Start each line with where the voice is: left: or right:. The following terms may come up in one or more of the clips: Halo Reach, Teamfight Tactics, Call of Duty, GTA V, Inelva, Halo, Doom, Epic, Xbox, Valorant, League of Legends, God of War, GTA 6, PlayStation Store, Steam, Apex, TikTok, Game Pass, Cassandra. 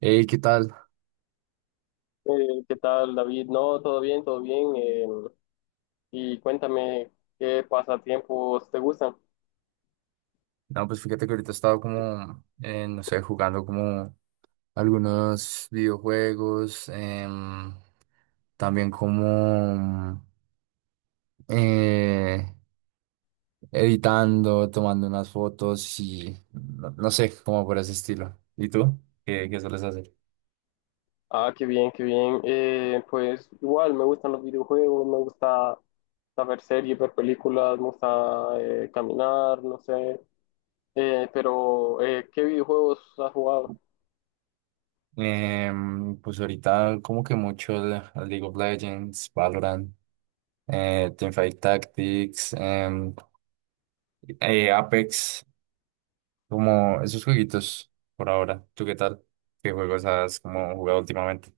right: Hey, ¿qué tal?
left: ¿Qué tal, David? No, todo bien, todo bien. Y cuéntame qué pasatiempos te gustan.
right: No, pues fíjate que ahorita estaba como, no sé, jugando como algunos videojuegos, también como eh, editando, tomando unas fotos y no, no sé, como por ese estilo. ¿Y tú? Qué sueles hacer?
left: Ah, qué bien, qué bien. Pues igual me gustan los videojuegos, me gusta saber series, ver películas, me gusta caminar, no sé. Pero, ¿qué videojuegos has jugado?
right: Pues ahorita como que League of Legends, Valorant, Teamfight Tactics, Apex. Como esos jueguitos por ahora. ¿Tú qué tal? ¿Qué juegos has como jugado últimamente?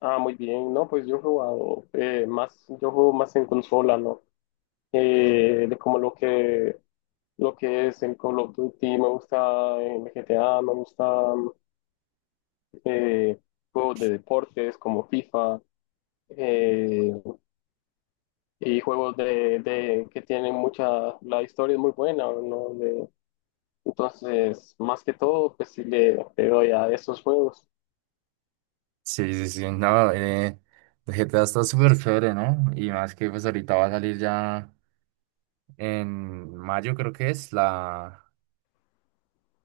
left: Ah, muy bien. No, pues yo he jugado, más, yo juego más en consola, ¿no? De como lo que es en Call of Duty, me gusta en GTA, me gusta eh, juegos de deportes como FIFA, eh, y juegos que tienen mucha, la historia es muy buena, ¿no? Entonces, más que todo, pues sí le doy a esos juegos.
right: Sí, sí, sí. No, el GTA está súper chévere, ¿no? Y más que pues ahorita va a salir ya en mayo, creo que es, la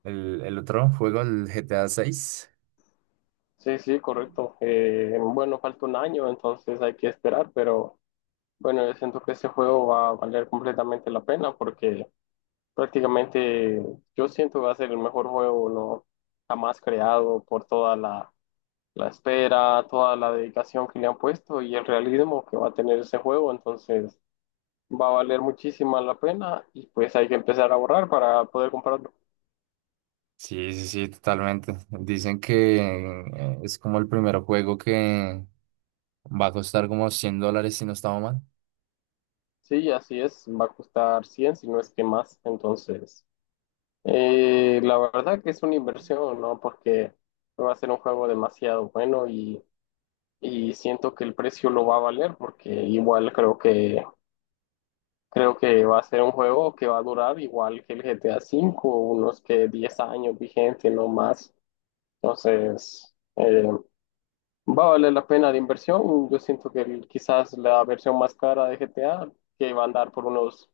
right: el otro juego, el GTA seis.
left: Sí, sí, correcto. Bueno, falta un año, entonces hay que esperar, pero bueno, yo siento que ese juego va a valer completamente la pena porque... Prácticamente yo siento que va a ser el mejor juego no jamás creado por toda la espera, toda la dedicación que le han puesto y el realismo que va a tener ese juego. Entonces va a valer muchísima la pena y pues hay que empezar a ahorrar para poder comprarlo.
right: Sí, sí, sí, totalmente. Dicen que es como el primer juego que va a costar como $100 si no estaba mal.
left: Sí, así es, va a costar 100 si no es que más. Entonces, la verdad que es una inversión, ¿no? Porque va a ser un juego demasiado bueno y siento que el precio lo va a valer porque igual creo que va a ser un juego que va a durar igual que el GTA V, unos que 10 años vigente, no más. Entonces, va a valer la pena la inversión. Yo siento que quizás la versión más cara de GTA, que va a andar por unos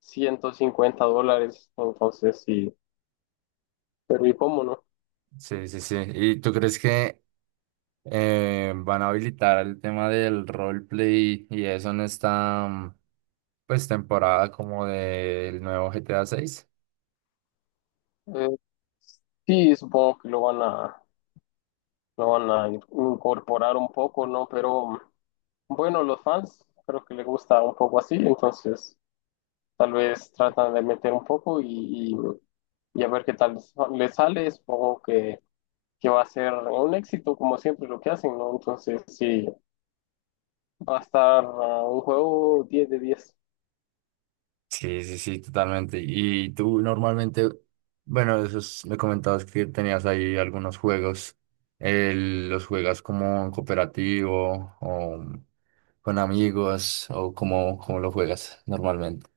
left: $150. Entonces, sí, pero ¿y cómo no?
right: Sí, sí, sí. ¿Y tú crees que van a habilitar el tema del roleplay y eso en esta pues temporada como del nuevo GTA 6?
left: Eh, sí, supongo que lo van a incorporar un poco, ¿no? Pero bueno, los fans creo que les gusta un poco así, entonces. Tal vez tratan de meter un poco y a ver qué tal les sale. Supongo que va a ser un éxito, como siempre lo que hacen, ¿no? Entonces, sí, va a estar, un juego 10/10.
right: Sí, sí, sí, totalmente. Y tú normalmente, bueno, esos me comentabas que tenías ahí algunos juegos. ¿Los juegas como en cooperativo o con amigos o cómo lo juegas normalmente?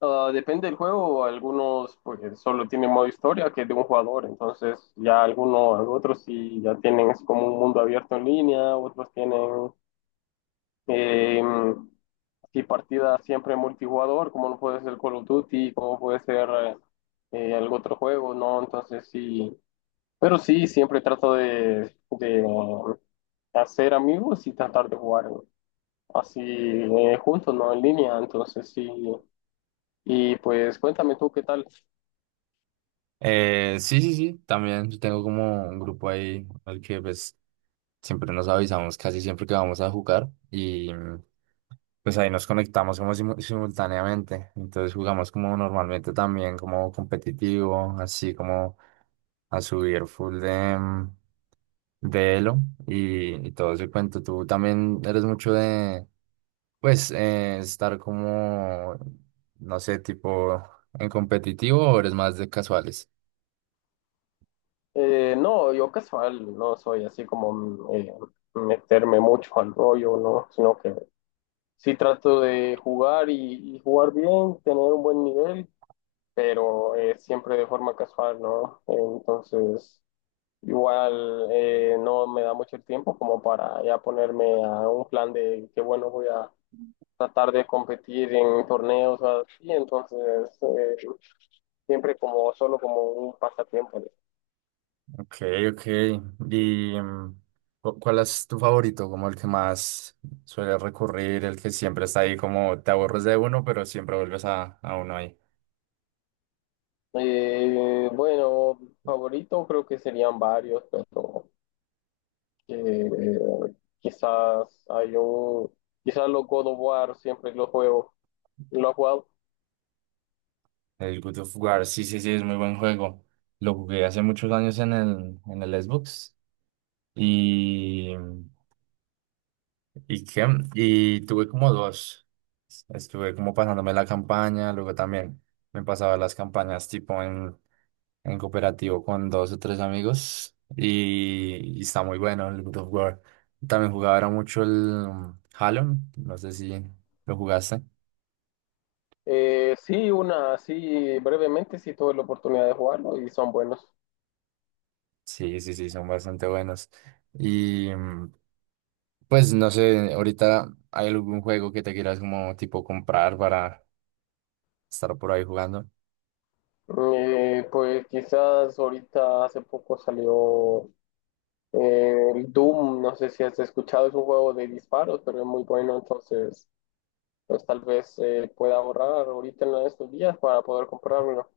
left: Ah, depende del juego, algunos pues solo tienen modo historia que es de un jugador, entonces ya algunos, otros sí ya tienen es como un mundo abierto en línea, otros tienen. Eh, y partidas siempre multijugador, como no puede ser Call of Duty, como puede ser algún otro juego, ¿no? Entonces sí, pero sí, siempre trato de hacer amigos y tratar de jugar así, juntos, ¿no? En línea, entonces sí. Y pues cuéntame tú qué tal.
right: Sí, sí, sí, también yo tengo como un grupo ahí al que pues siempre nos avisamos casi siempre que vamos a jugar y pues ahí nos conectamos como simultáneamente, entonces jugamos como normalmente también como competitivo, así como a subir full de elo y todo ese cuento. Tú también eres mucho de pues estar como, no sé, tipo en competitivo o eres más de casuales.
left: No, yo casual, no soy así como meterme mucho al rollo, ¿no? Sino que Sí trato de jugar y jugar bien, tener un buen nivel, pero siempre de forma casual, ¿no? Entonces, igual, no me da mucho el tiempo como para ya ponerme a un plan de que, bueno, voy a tratar de competir en torneos o así, entonces, eh, siempre como solo como un pasatiempo, ¿no?
right: Ok, ok. ¿Y cuál es tu favorito? Como el que más suele recurrir, el que siempre está ahí, como te aburres de uno, pero siempre vuelves a uno ahí.
left: Bueno, favorito creo que serían varios, pero... que quizás hay un, quizás los God of War siempre que los juego, los has jugado.
right: El Good of War, sí, sí, sí, es muy buen juego. Lo jugué hace muchos años en en el Xbox. Y, ¿y qué? Y tuve como dos. Estuve como pasándome la campaña, luego también me pasaba las campañas tipo en cooperativo con dos o tres amigos y está muy bueno el God of War. También jugaba ahora mucho el Halo, no sé si lo jugaste.
left: Sí, una, sí, brevemente sí tuve la oportunidad de jugarlo y son buenos.
right: Sí, sí, sí, son bastante buenos. Y pues no sé, ahorita hay algún juego que te quieras como tipo comprar para estar por ahí jugando.
left: Pues quizás ahorita hace poco salió, el Doom, no sé si has escuchado, es un juego de disparos, pero es muy bueno, entonces pues tal vez pueda ahorrar ahorita en estos días para poder comprarlo.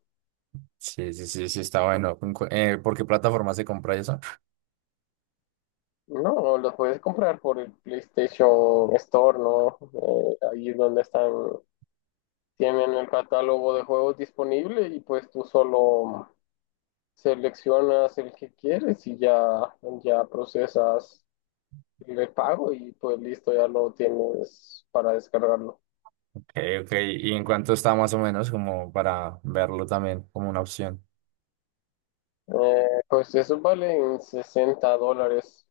right: Sí, sí, sí, sí, está bueno. ¿En por qué plataforma se compra eso?
left: No, los puedes comprar por el PlayStation Store, ¿no? Ahí es donde están, tienen el catálogo de juegos disponible y pues tú solo seleccionas el que quieres y ya procesas el pago y pues listo, ya lo tienes para descargarlo.
right: Ok, ok. ¿Y en cuánto está más o menos como para verlo también como una opción?
left: Pues eso vale en $60.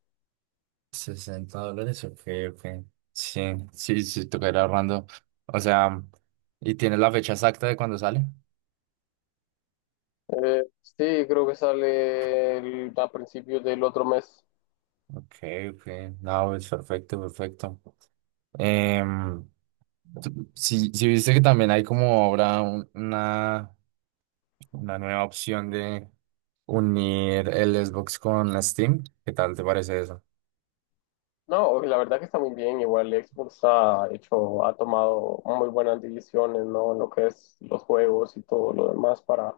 right: $60, ok, ok. Sí, sí, sí, toca ir ahorrando. O sea, ¿y tienes la fecha exacta de cuándo sale?
left: Sí, creo que sale a principios del otro mes.
right: Ok, ok. No, es perfecto, perfecto. Em, si viste que también hay como ahora una nueva opción de unir el Xbox con Steam, ¿qué tal te parece eso?
left: No, la verdad que está muy bien. Igual Xbox ha tomado muy buenas decisiones, ¿no? En lo que es los juegos y todo lo demás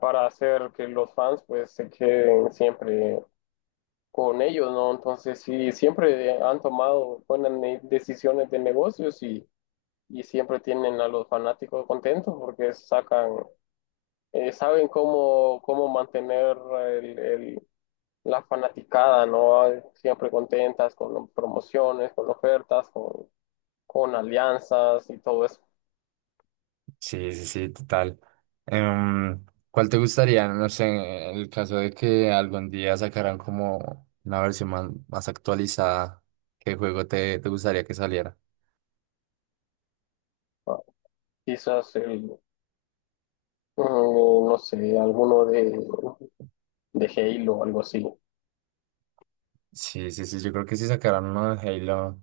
left: para hacer que los fans pues se queden siempre con ellos, ¿no? Entonces sí, siempre han tomado buenas decisiones de negocios y siempre tienen a los fanáticos contentos porque sacan, saben cómo mantener la fanaticada, ¿no? Siempre contentas con promociones, con ofertas, con alianzas y todo eso.
right: Sí, sí, sí, total. Em, ¿cuál te gustaría? No sé, en el caso de que algún día sacaran como una versión más actualizada, ¿qué juego te gustaría que saliera?
left: Ah, Quizás el, no sé, alguno de Halo o algo así.
right: Sí, sí, sí, yo creo que sí sacaran uno de Halo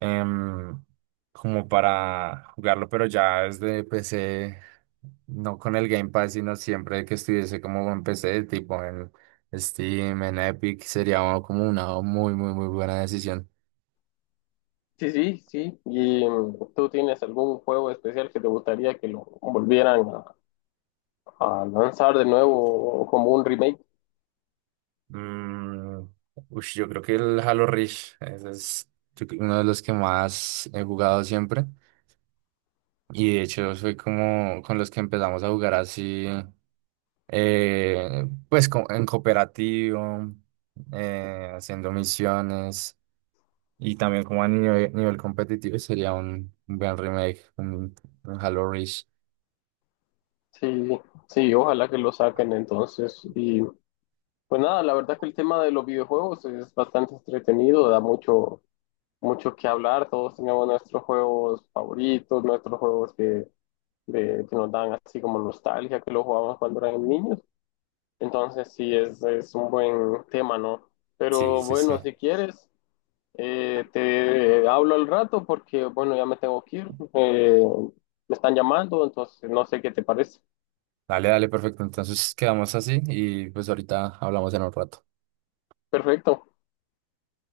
right: em, como para jugarlo, pero ya desde PC, no con el Game Pass, sino siempre que estuviese como en PC, tipo en Steam, en Epic, sería como una muy, muy, muy buena decisión.
left: Sí, sí, sí. ¿Y tú tienes algún juego especial que te gustaría que lo volvieran a lanzar de nuevo como un remake?
right: Mm, ush, yo creo que el Halo Reach, ese es yo creo, uno de los que más he jugado siempre. Y de hecho soy como con los que empezamos a jugar así, pues en cooperativo, haciendo misiones y también como a nivel, nivel competitivo sería un buen remake, un Halo Reach.
left: Sí, sí, ojalá que lo saquen entonces. Y pues nada, la verdad que el tema de los videojuegos es bastante entretenido, da mucho que hablar, todos teníamos nuestros juegos favoritos, nuestros juegos que nos dan así como nostalgia, que los jugábamos cuando éramos niños. Entonces sí, es un buen tema, ¿no?
right: Sí,
left: Pero
right: sí, sí.
left: bueno, si quieres, te hablo al rato porque, bueno, ya me tengo que ir. Me están llamando, entonces no sé qué te parece.
right: Dale, dale, perfecto. Entonces quedamos así y pues ahorita hablamos en un rato.
left: Perfecto.